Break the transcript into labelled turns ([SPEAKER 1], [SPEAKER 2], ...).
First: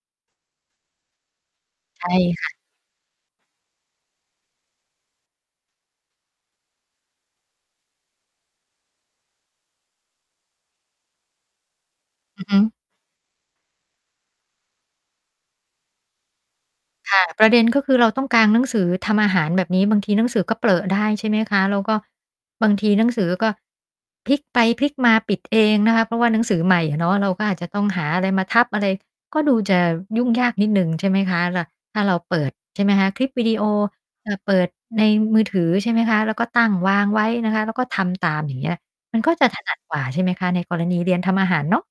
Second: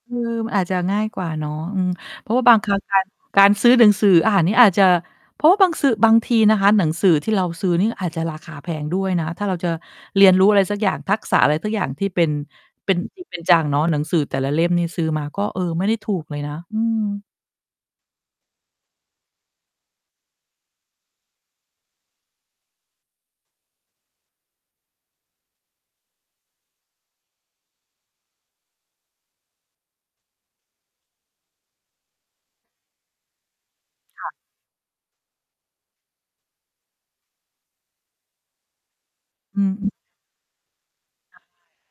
[SPEAKER 1] เออ มันอาจจะง่ายกว่าเนาะ อือ
[SPEAKER 2] ใช่
[SPEAKER 1] เพราะว่
[SPEAKER 2] ค
[SPEAKER 1] า
[SPEAKER 2] ่
[SPEAKER 1] บ
[SPEAKER 2] ะ
[SPEAKER 1] างครั้ง การ การซื้อหนังสืออาหารนี่อาจจะ เพราะว่าบางสื่อ บางทีนะคะ หนังสือที่เราซื้อนี่อาจจะราคาแพงด้วยนะ ถ้าเราจะเรียนรู้อะไรสักอย่าง ทักษะอะไรสักอย่าง ที่เป็น
[SPEAKER 2] อือฮึ
[SPEAKER 1] เป็น จริง เป็นจังเนาะ หนังสือแต่ละเล่มนี่ ซื้อมาก็ เออ ไม่ถูกเลยนะ อื
[SPEAKER 2] ค่
[SPEAKER 1] ม
[SPEAKER 2] ะ ประเด็นก็คือเราต้องกางหนังสือทำอาหารแบบนี้ บางทีหนังสือก็เปรอะได้ใช่ไหมคะ แล้วก็บางทีหนังสือก็พลิกไปพลิกมา ปิดเองนะคะ เพราะว่าหนังสือใหม่อะเนาะ เราก็อาจจะต้องหาอะไรมาทับอะไร ก็ดูจะยุ่งยากนิดหนึ่ง ใช่ไหมคะ? แล้วถ้าเราเปิด ใช่ไหมคะ? คลิปวิดีโอ
[SPEAKER 1] ค
[SPEAKER 2] อ
[SPEAKER 1] ่ะ
[SPEAKER 2] ่า เปิดในมือถือใช่ไหมคะ? แล้วก็ตั้งวางไว้นะคะ แล้วก็ทำตามอย่างเงี้ย มันก็จะ
[SPEAKER 1] อ
[SPEAKER 2] ถ
[SPEAKER 1] ื
[SPEAKER 2] นัด
[SPEAKER 1] ม
[SPEAKER 2] กว่าใช่ไหมคะ? ในกรณีเรียนท
[SPEAKER 1] ค่ะ
[SPEAKER 2] ำอาหารเนาะ